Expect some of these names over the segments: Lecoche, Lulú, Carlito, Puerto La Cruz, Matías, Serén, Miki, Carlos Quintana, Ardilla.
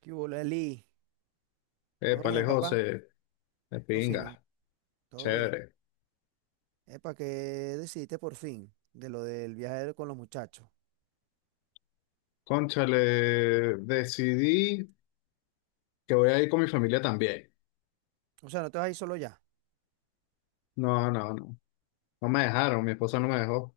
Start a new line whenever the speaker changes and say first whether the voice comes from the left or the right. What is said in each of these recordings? right: ¿Qué hubo, Leli? ¿Todo
left: Épale,
right: bien, papá?
left: José, de
right: Todo fino,
left: pinga,
right: todo bien.
left: chévere.
right: Epa, ¿qué decidiste por fin de lo del viaje con los muchachos?
left: Cónchale, decidí que voy a ir con mi familia también.
right: O sea, no te vas a ir solo ya.
left: No, no, no. No me dejaron, mi esposa no me dejó.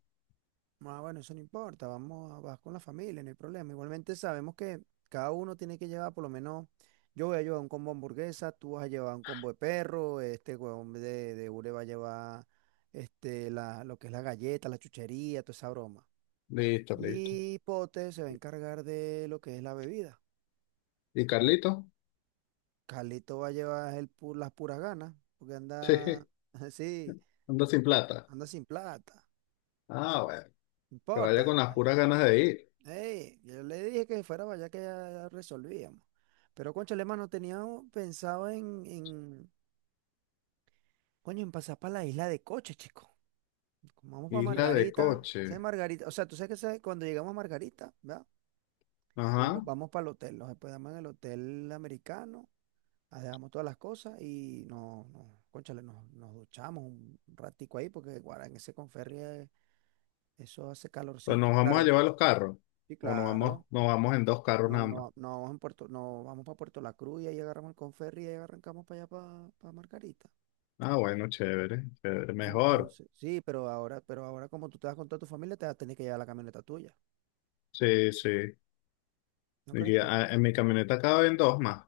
right: Ah, bueno, eso no importa, vamos a vas con la familia, no hay problema. Igualmente sabemos que cada uno tiene que llevar por lo menos, yo voy a llevar un combo de hamburguesa, tú vas a llevar un combo de perro, este huevón de Ure va a llevar este, la, lo que es la galleta, la chuchería, toda esa broma.
left: Listo, listo.
right: Y Pote se va a encargar de lo que es la bebida.
left: ¿Y Carlito?
right: Calito va a llevar el las puras ganas, porque
left: Sí,
right: anda, sí,
left: anda sin
right: anda,
left: plata.
right: anda sin plata.
left: Ah, bueno,
right: No
left: que vaya con
right: importa.
left: las
right: Ay,
left: puras ganas de ir.
right: ey, yo le dije que fuera para allá que ya, ya resolvíamos. Pero, cónchale, no teníamos pensado coño, en pasar para la isla de Coche, chico. Como vamos para
left: Isla de
right: Margarita.
left: coche.
right: ¿Sabes Margarita? O sea, tú sabes que sabes, cuando llegamos a Margarita, ¿verdad? Primero
left: Ajá.
right: vamos para el hotel, nos hospedamos en el hotel americano. Dejamos todas las cosas y no, cónchale, nos duchamos un ratico ahí porque guarda, en ese Conferri eso hace
left: Pues
right: calorcito.
left: nos vamos a
right: Claro,
left: llevar los carros.
right: sí,
left: O
right: claro.
left: nos vamos en dos carros nada más.
right: No vamos en Puerto, no vamos para Puerto La Cruz y ahí agarramos el Conferri y ahí arrancamos para allá para Margarita.
left: Ah, bueno, chévere, chévere. Mejor.
right: Entonces, sí, pero ahora como tú te vas con toda tu familia, te vas a tener que llevar la camioneta tuya.
left: Sí, sí.
right: ¿No crees tú?
left: En mi camioneta caben dos más.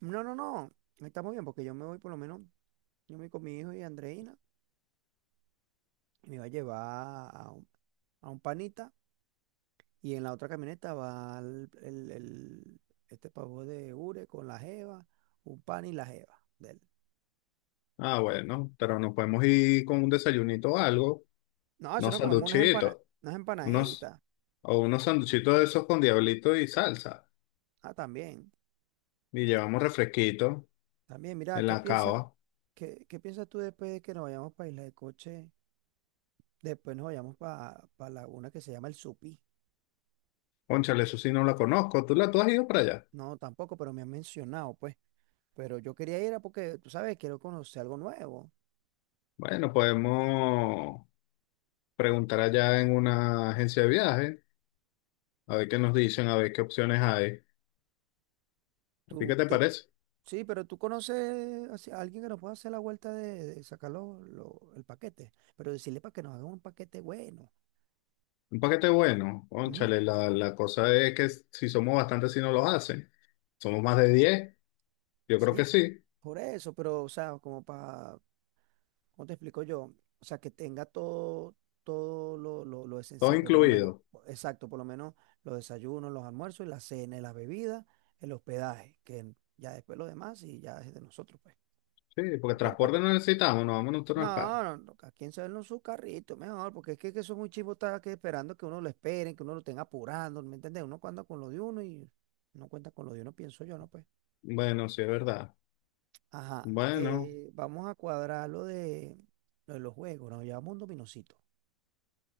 right: No, no, no. Estamos bien porque yo me voy por lo menos, yo me voy con mi hijo y Andreina y me va a llevar a un panita. Y en la otra camioneta va este pavo de Ure con la jeva, un pan y la jeva de él.
left: Ah, bueno, pero nos podemos ir con un desayunito o algo,
right: No, eso
left: unos
right: no comemos
left: sanduchitos,
right: unas
left: unos,
right: empanaditas.
left: o unos sanduchitos de esos con diablito y salsa,
right: Ah, también.
left: y llevamos refresquito
right: También, mira,
left: en la cava.
right: qué, qué piensas tú después de que nos vayamos para Isla de Coche? Después nos vayamos para la una que se llama El Supí.
left: Cónchale, eso sí no la conozco, ¿tú has ido para allá?
right: No, tampoco, pero me han mencionado, pues. Pero yo quería ir a porque, tú sabes, quiero conocer algo nuevo.
left: Bueno, podemos preguntar allá en una agencia de viaje, a ver qué nos dicen, a ver qué opciones hay. ¿A ti
right: ¿Tú,
left: qué te
right: tú,
left: parece?
right: Sí, pero tú conoces así a alguien que nos pueda hacer la vuelta de sacar el paquete, pero decirle para que nos hagan un paquete bueno.
left: Un paquete bueno,
right: Ujú.
left: cónchale, la cosa es que si somos bastantes, si no los hacen. Somos más de 10. Yo creo
right: Sí,
left: que sí,
right: por eso, pero, o sea, como para, ¿cómo te explico yo? O sea, que tenga todo, todo lo, lo
left: todo
right: esencial, pero por lo menos,
left: incluido.
right: exacto, por lo menos los desayunos, los almuerzos, la cena, y las bebidas, el hospedaje, que ya después lo demás y ya es de nosotros, pues.
left: Sí, porque
right: Ok,
left: transporte no necesitamos, no vamos en un turno.
right: no, no, no, cada quien sabe en su carrito, mejor, porque es que son un chivo está que esperando que uno lo esperen, que uno lo tenga apurando, ¿me entiendes? Uno cuenta con lo de uno y no cuenta con lo de uno, pienso yo, ¿no? Pues.
left: Bueno, sí, es verdad.
right: Ajá,
left: Bueno,
right: vamos a cuadrar lo de los juegos, nos llevamos un dominocito.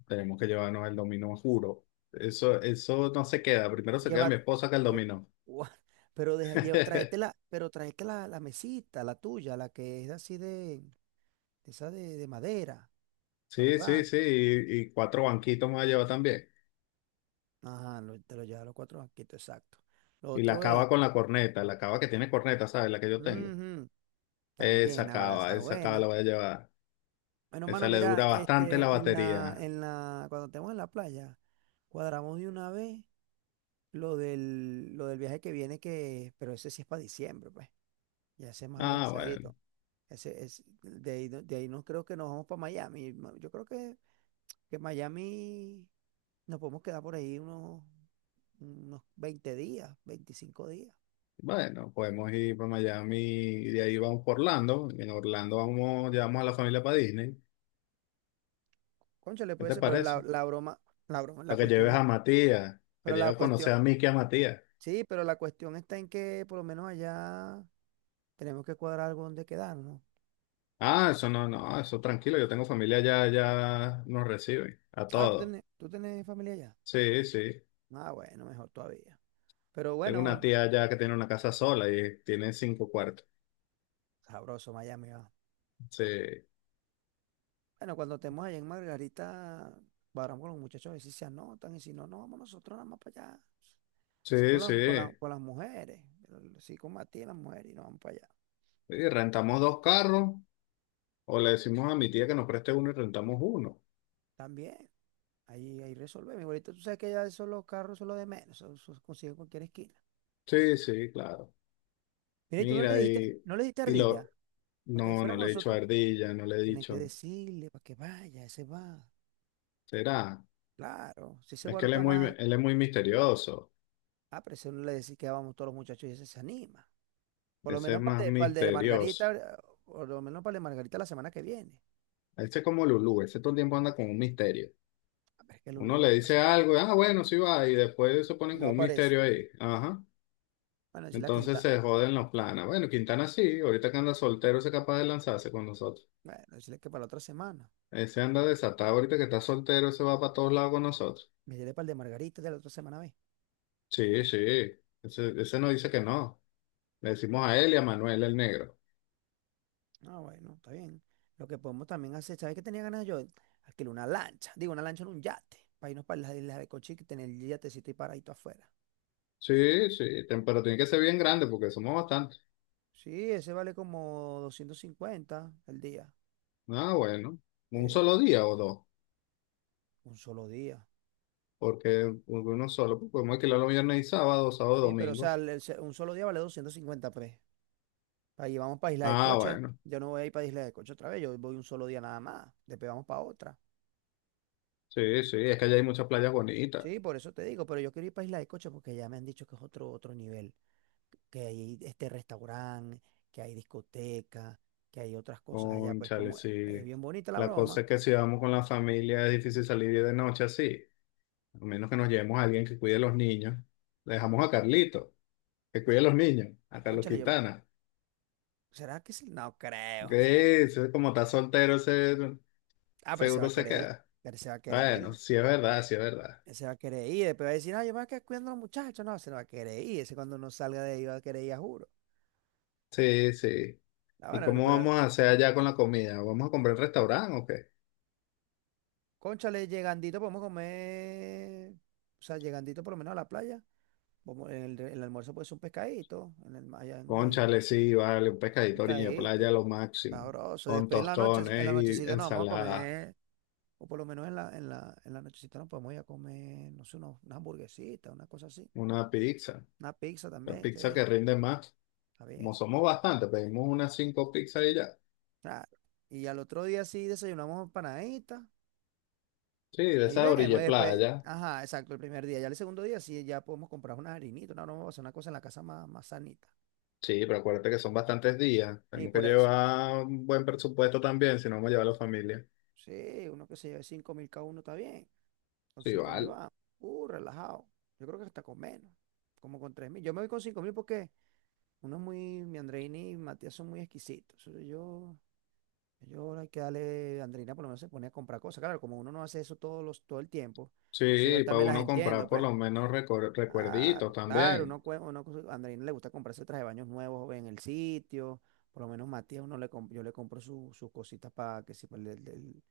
left: tenemos que llevarnos el dominó, juro. Eso no se queda. Primero se queda
right: Lleva,
left: mi esposa que el
right: lle-
left: dominó.
right: ua, pero deja, lleva, pero tráete la, la mesita, la tuya, la que es así de, esa de madera, para
left: Sí, sí,
right: jugar.
left: sí. Y cuatro banquitos me va a llevar también.
right: Ajá, te lo lleva los cuatro banquitos, exacto. Lo
left: Y la
right: otro es,
left: cava con la corneta, la cava que tiene corneta, ¿sabes? La que yo tengo.
right: ujú, también, ahora está
left: Esa cava
right: buena.
left: la voy a llevar.
right: Bueno,
left: Esa
right: mano,
left: le
right: mira,
left: dura bastante
right: este,
left: la batería.
right: cuando estemos en la playa, cuadramos de una vez lo del viaje que viene, que, pero ese sí es para diciembre, pues. Ya ese es más
left: Ah, bueno.
right: organizadito. Ese es, de ahí, de ahí no creo que nos vamos para Miami. Yo creo que Miami nos podemos quedar por ahí unos, unos 20 días, 25 días.
left: Bueno, podemos ir para Miami y de ahí vamos por Orlando. En Orlando vamos, llevamos a la familia para Disney.
right: Cónchale,
left: ¿Qué
right: puede
left: te
right: ser, pero la,
left: parece?
right: la broma, la broma, la
left: Para que
right: cuestión
left: lleves
right: es,
left: a Matías, que
right: pero la
left: lleves a conocer
right: cuestión.
left: a Miki y a Matías.
right: Sí, pero la cuestión está en que por lo menos allá tenemos que cuadrar algo donde quedarnos.
left: Ah, eso no, no, eso tranquilo, yo tengo familia ya, ya nos reciben, a
right: Ah,
left: todos.
right: tú tenés familia allá?
left: Sí, sí.
right: Ah, bueno, mejor todavía. Pero
left: Tengo una
right: bueno,
left: tía allá que tiene una casa sola y tiene cinco cuartos.
right: sabroso Miami va.
left: Sí,
right: Bueno, cuando estemos allá en Margarita, cuadramos con los muchachos a ver si se anotan y si no, no vamos nosotros nada más para allá. Así
left: sí, sí.
right: con las mujeres, así con Matías, y las mujeres y nos vamos para allá.
left: Y rentamos dos carros, o le decimos a mi tía que nos preste uno y rentamos uno.
right: También, ahí resolvemos. Igualito, tú sabes que ya esos los carros son los de menos, eso se consigue en cualquier esquina.
left: Sí, sí, claro.
right: Mira, y tú
left: Mira,
right: no le dijiste
left: y
right: ardilla,
left: lo.
right: porque
left: No,
right: fuera
left: no
right: con
left: le he dicho a
right: nosotros.
left: Ardilla, no le he
right: Tenés que
left: dicho.
right: decirle para que vaya, ese va.
left: ¿Será?
right: Claro, si ese
left: Es
right: guaro
left: que él es
right: está
left: muy,
right: más,
left: él es muy misterioso.
right: ah, pero si uno le decís que vamos todos los muchachos y ese se anima. Por lo
left: Ese es
right: menos para el,
left: más
right: de pa' el de Margarita,
left: misterioso.
right: por lo menos para el de Margarita la semana que viene.
left: Ese es como Lulú, ese todo el tiempo anda con un misterio.
right: A ver, es que
left: Uno
right: Lulo es
left: le
right: clase
left: dice
right: aparte.
left: algo, y ah, bueno, sí va, y después se
right: Y
left: ponen
right: no
left: con un
right: aparece.
left: misterio ahí. Ajá.
right: Bueno, decirle la
left: Entonces
right: quinta.
left: se joden los planes. Bueno, Quintana sí, ahorita que anda soltero, ese es capaz de lanzarse con nosotros.
right: Bueno, decirle que para la otra semana.
left: Ese anda desatado, ahorita que está soltero, se va para todos lados con nosotros.
right: Me diré para el de Margarita de la otra semana, ve.
left: Sí, sí. Ese no dice que no. Le decimos a él y a Manuel, el negro.
right: Ah, bueno, está bien. Lo que podemos también hacer, ¿sabes qué tenía ganas yo? Alquilar una lancha, digo, una lancha en un yate, para irnos para las islas de Cochi, que tener el yatecito y paradito afuera.
left: Sí, sí, pero tiene que ser bien grande porque somos bastantes.
right: Sí, ese vale como 250 el día.
left: Ah, bueno, un
right: eh,
left: solo día o dos,
right: un solo día.
left: porque uno solo, pues, podemos alquilarlo viernes y sábado, sábado,
right: Sí, pero o
left: domingo.
right: sea, un solo día vale 250 pues. Ahí vamos para Isla de
left: Ah,
right: Coche.
left: bueno,
right: Yo no voy a ir para Isla de Coche otra vez. Yo voy un solo día nada más. Después vamos para otra.
left: sí, sí, es que allá hay muchas playas bonitas.
right: Sí, por eso te digo, pero yo quiero ir para Isla de Coche porque ya me han dicho que es otro, otro nivel. Que hay este restaurante, que hay discoteca, que hay otras cosas allá. Pues
left: Cónchale,
right: como
left: sí.
right: es bien bonita la
left: La cosa
right: broma.
left: es que si vamos con la familia es difícil salir de noche así, a menos que nos llevemos a alguien que cuide a los niños. Le dejamos a Carlito, que cuide a los niños, a Carlos
right: Cónchale, yo.
left: Quintana.
right: ¿Será que sí? No creo. O sea, no.
left: Que ese, como está soltero, ese
right: Ah, pero se va
left: seguro
right: a
left: se
right: querer ir.
left: queda.
right: Pero se va a querer
left: Bueno,
right: ir.
left: sí es verdad, sí es verdad.
right: Se va a querer ir, después va a decir, ah, yo me voy a quedar cuidando a los muchachos. No, se no va a querer ir. Ese cuando no salga de ahí va a querer ir, a juro.
left: Sí, sí.
right: Ah,
left: ¿Y
right: bueno, bueno,
left: cómo
right: pero
left: vamos a hacer allá con la comida? ¿Vamos a comprar en restaurante o qué?
right: cónchale, llegandito podemos comer. O sea, llegandito por lo menos a la playa. Vamos, el almuerzo puede ser un pescadito en el, allá en la isla.
left: Cónchale, sí, vale, un pescadito a orilla de
right: Pescadito,
left: playa lo máximo,
right: sabroso.
left: con
right: Después en la noche, en la
left: tostones y
right: nochecita nos vamos a
left: ensalada,
right: comer, o por lo menos en la nochecita nos podemos ir a comer, no sé, una hamburguesita, una cosa así.
left: una pizza,
right: Una pizza
left: la
right: también,
left: pizza
right: sí,
left: que rinde más.
right: está bien.
left: Como somos bastantes, pedimos unas cinco pizzas y ya.
right: Claro. Y al otro día sí desayunamos empanaditas.
left: Sí, de
right: Ahí
left: esa orilla
right: vemos,
left: de
right: y después,
left: playa.
right: ajá, exacto, el primer día. Ya el segundo día sí, ya podemos comprar unas harinitas, una broma, una cosa en la casa más, más sanita.
left: Sí, pero acuérdate que son bastantes días.
right: Y
left: Tenemos que
right: por eso,
left: llevar un buen presupuesto también, si no vamos a llevar a la familia.
right: sí, uno que se lleve 5.000 cada uno está bien. Con
left: Sí,
right: 5.000
left: vale.
right: va, relajado. Yo creo que hasta con menos, como con 3.000. Yo me voy con 5.000 porque uno es muy, mi Andreini y Matías son muy exquisitos. Eso yo, yo hay que darle, Andreina por lo menos se pone a comprar cosas. Claro, como uno no hace eso todos los, todo el tiempo, entonces
left: Sí,
right: yo
left: para
right: también las
left: uno comprar
right: entiendo,
left: por
right: pues.
left: lo menos recuerditos
right: Claro, claro, uno,
left: también.
right: cue- uno, cu- a Andreina le gusta comprarse traje de baños nuevos en el sitio, por lo menos Matías, yo le compro sus cositas para que si pa'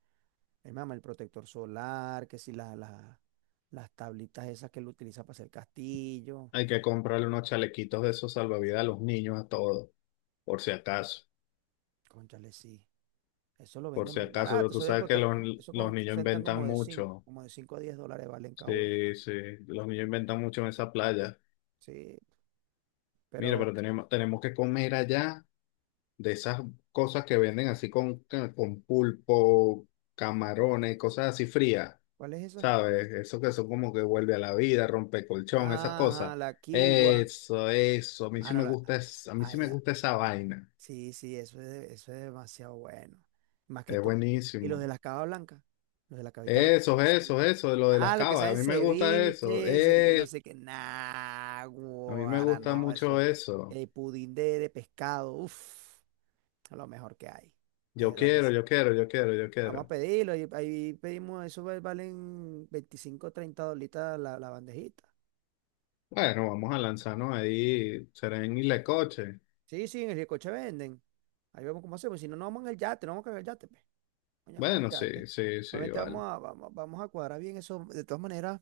right: el mama, el protector solar, que si las tablitas esas que él utiliza para hacer castillo,
left: Hay que comprarle unos chalequitos de esos salvavidas a los niños, a todos, por si acaso.
right: cónchale, sí, eso lo
left: Por si
right: venden
left: acaso, pero
right: barato, eso,
left: tú
right: venden,
left: sabes que
right: eso
left: los niños
right: cuentan
left: inventan mucho.
right: como de 5 a 10 dólares valen cada uno,
left: Sí, sí, los niños inventan mucho en esa playa.
right: sí,
left: Mira,
right: pero
left: pero tenemos que comer allá de esas cosas que venden así con pulpo, camarones, cosas así frías,
right: ¿cuál es esa?
left: ¿sabes? Eso que son como que vuelve a la vida, rompe colchón, esas cosas.
right: Ajá, la Kiwa,
left: Eso, a mí
right: ah,
left: sí
right: no,
left: me
right: la,
left: gusta, a mí sí me gusta esa vaina.
right: sí, sí, eso es, eso es demasiado bueno. Más que
left: Es
right: todo. ¿Y los
left: buenísimo.
right: de las cabas blancas? Los de la cabita blanca
left: Eso,
right: salen ceviche.
left: eso, eso, de lo de las
right: Ah, los que
left: cavas,
right: salen
left: a mí me gusta eso.
right: ceviches, no sé qué. Nah,
left: A mí me
right: guara,
left: gusta
right: no, eso
left: mucho
right: es.
left: eso.
right: El pudín de pescado, uff, lo mejor que hay. De
left: Yo
right: verdad que
left: quiero,
right: sí.
left: yo quiero, yo quiero, yo
right: Vamos a
left: quiero.
right: pedirlo. Ahí pedimos, eso valen 25, 30 dolitas la, la bandejita.
left: Bueno, vamos a lanzarnos ahí, Serén y Lecoche.
right: Sí, sí, en el Ricoche venden. Ahí vemos cómo hacemos. Si no, no vamos en el yate, no vamos a cagar el yate. Pe. Vayamos al
left: Bueno,
right: yate.
left: sí, sí, sí,
right: Realmente
left: vale.
right: vamos a, vamos, vamos a cuadrar bien eso. De todas maneras,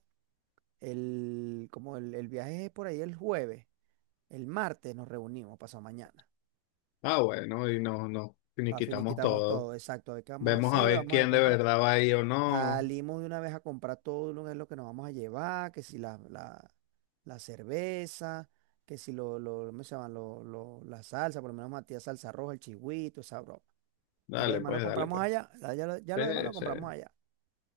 right: el, como el viaje es por ahí el jueves, el martes nos reunimos, pasado mañana.
left: Ah, bueno, y nos
right: Para
left: quitamos
right: finiquitamos
left: todo.
right: todo, exacto. A ver qué vamos a
left: Vemos a
right: hacer,
left: ver
right: vamos a
left: quién de
right: comprar.
left: verdad va ahí o no.
right: Salimos de una vez a comprar todo lo que es lo que nos vamos a llevar, que si la, la, la cerveza, que si lo, lo, ¿cómo se llama? La salsa, por lo menos Matías salsa roja, el chigüito, esa broma. Ya lo
left: Dale,
right: demás lo
left: pues, dale,
right: compramos
left: pues.
right: allá, ya
left: Sí,
right: lo demás lo
left: sí,
right: compramos allá.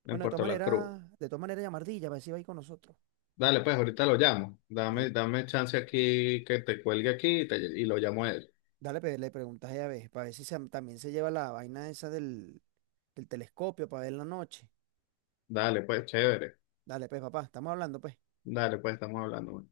left: en
right: Bueno,
left: Puerto La Cruz.
right: de todas maneras llamardilla, a ver si va ahí con nosotros.
left: Dale, pues, ahorita lo llamo. Dame,
right: Dale,
left: dame chance aquí que te cuelgue aquí y, te- y lo llamo a él.
right: dale, le preguntas ella a ver, para ver si también se lleva la vaina esa del, del telescopio para ver la noche.
left: Dale, pues, chévere.
right: Dale, pues, papá, estamos hablando, pues.
left: Dale, pues, estamos hablando.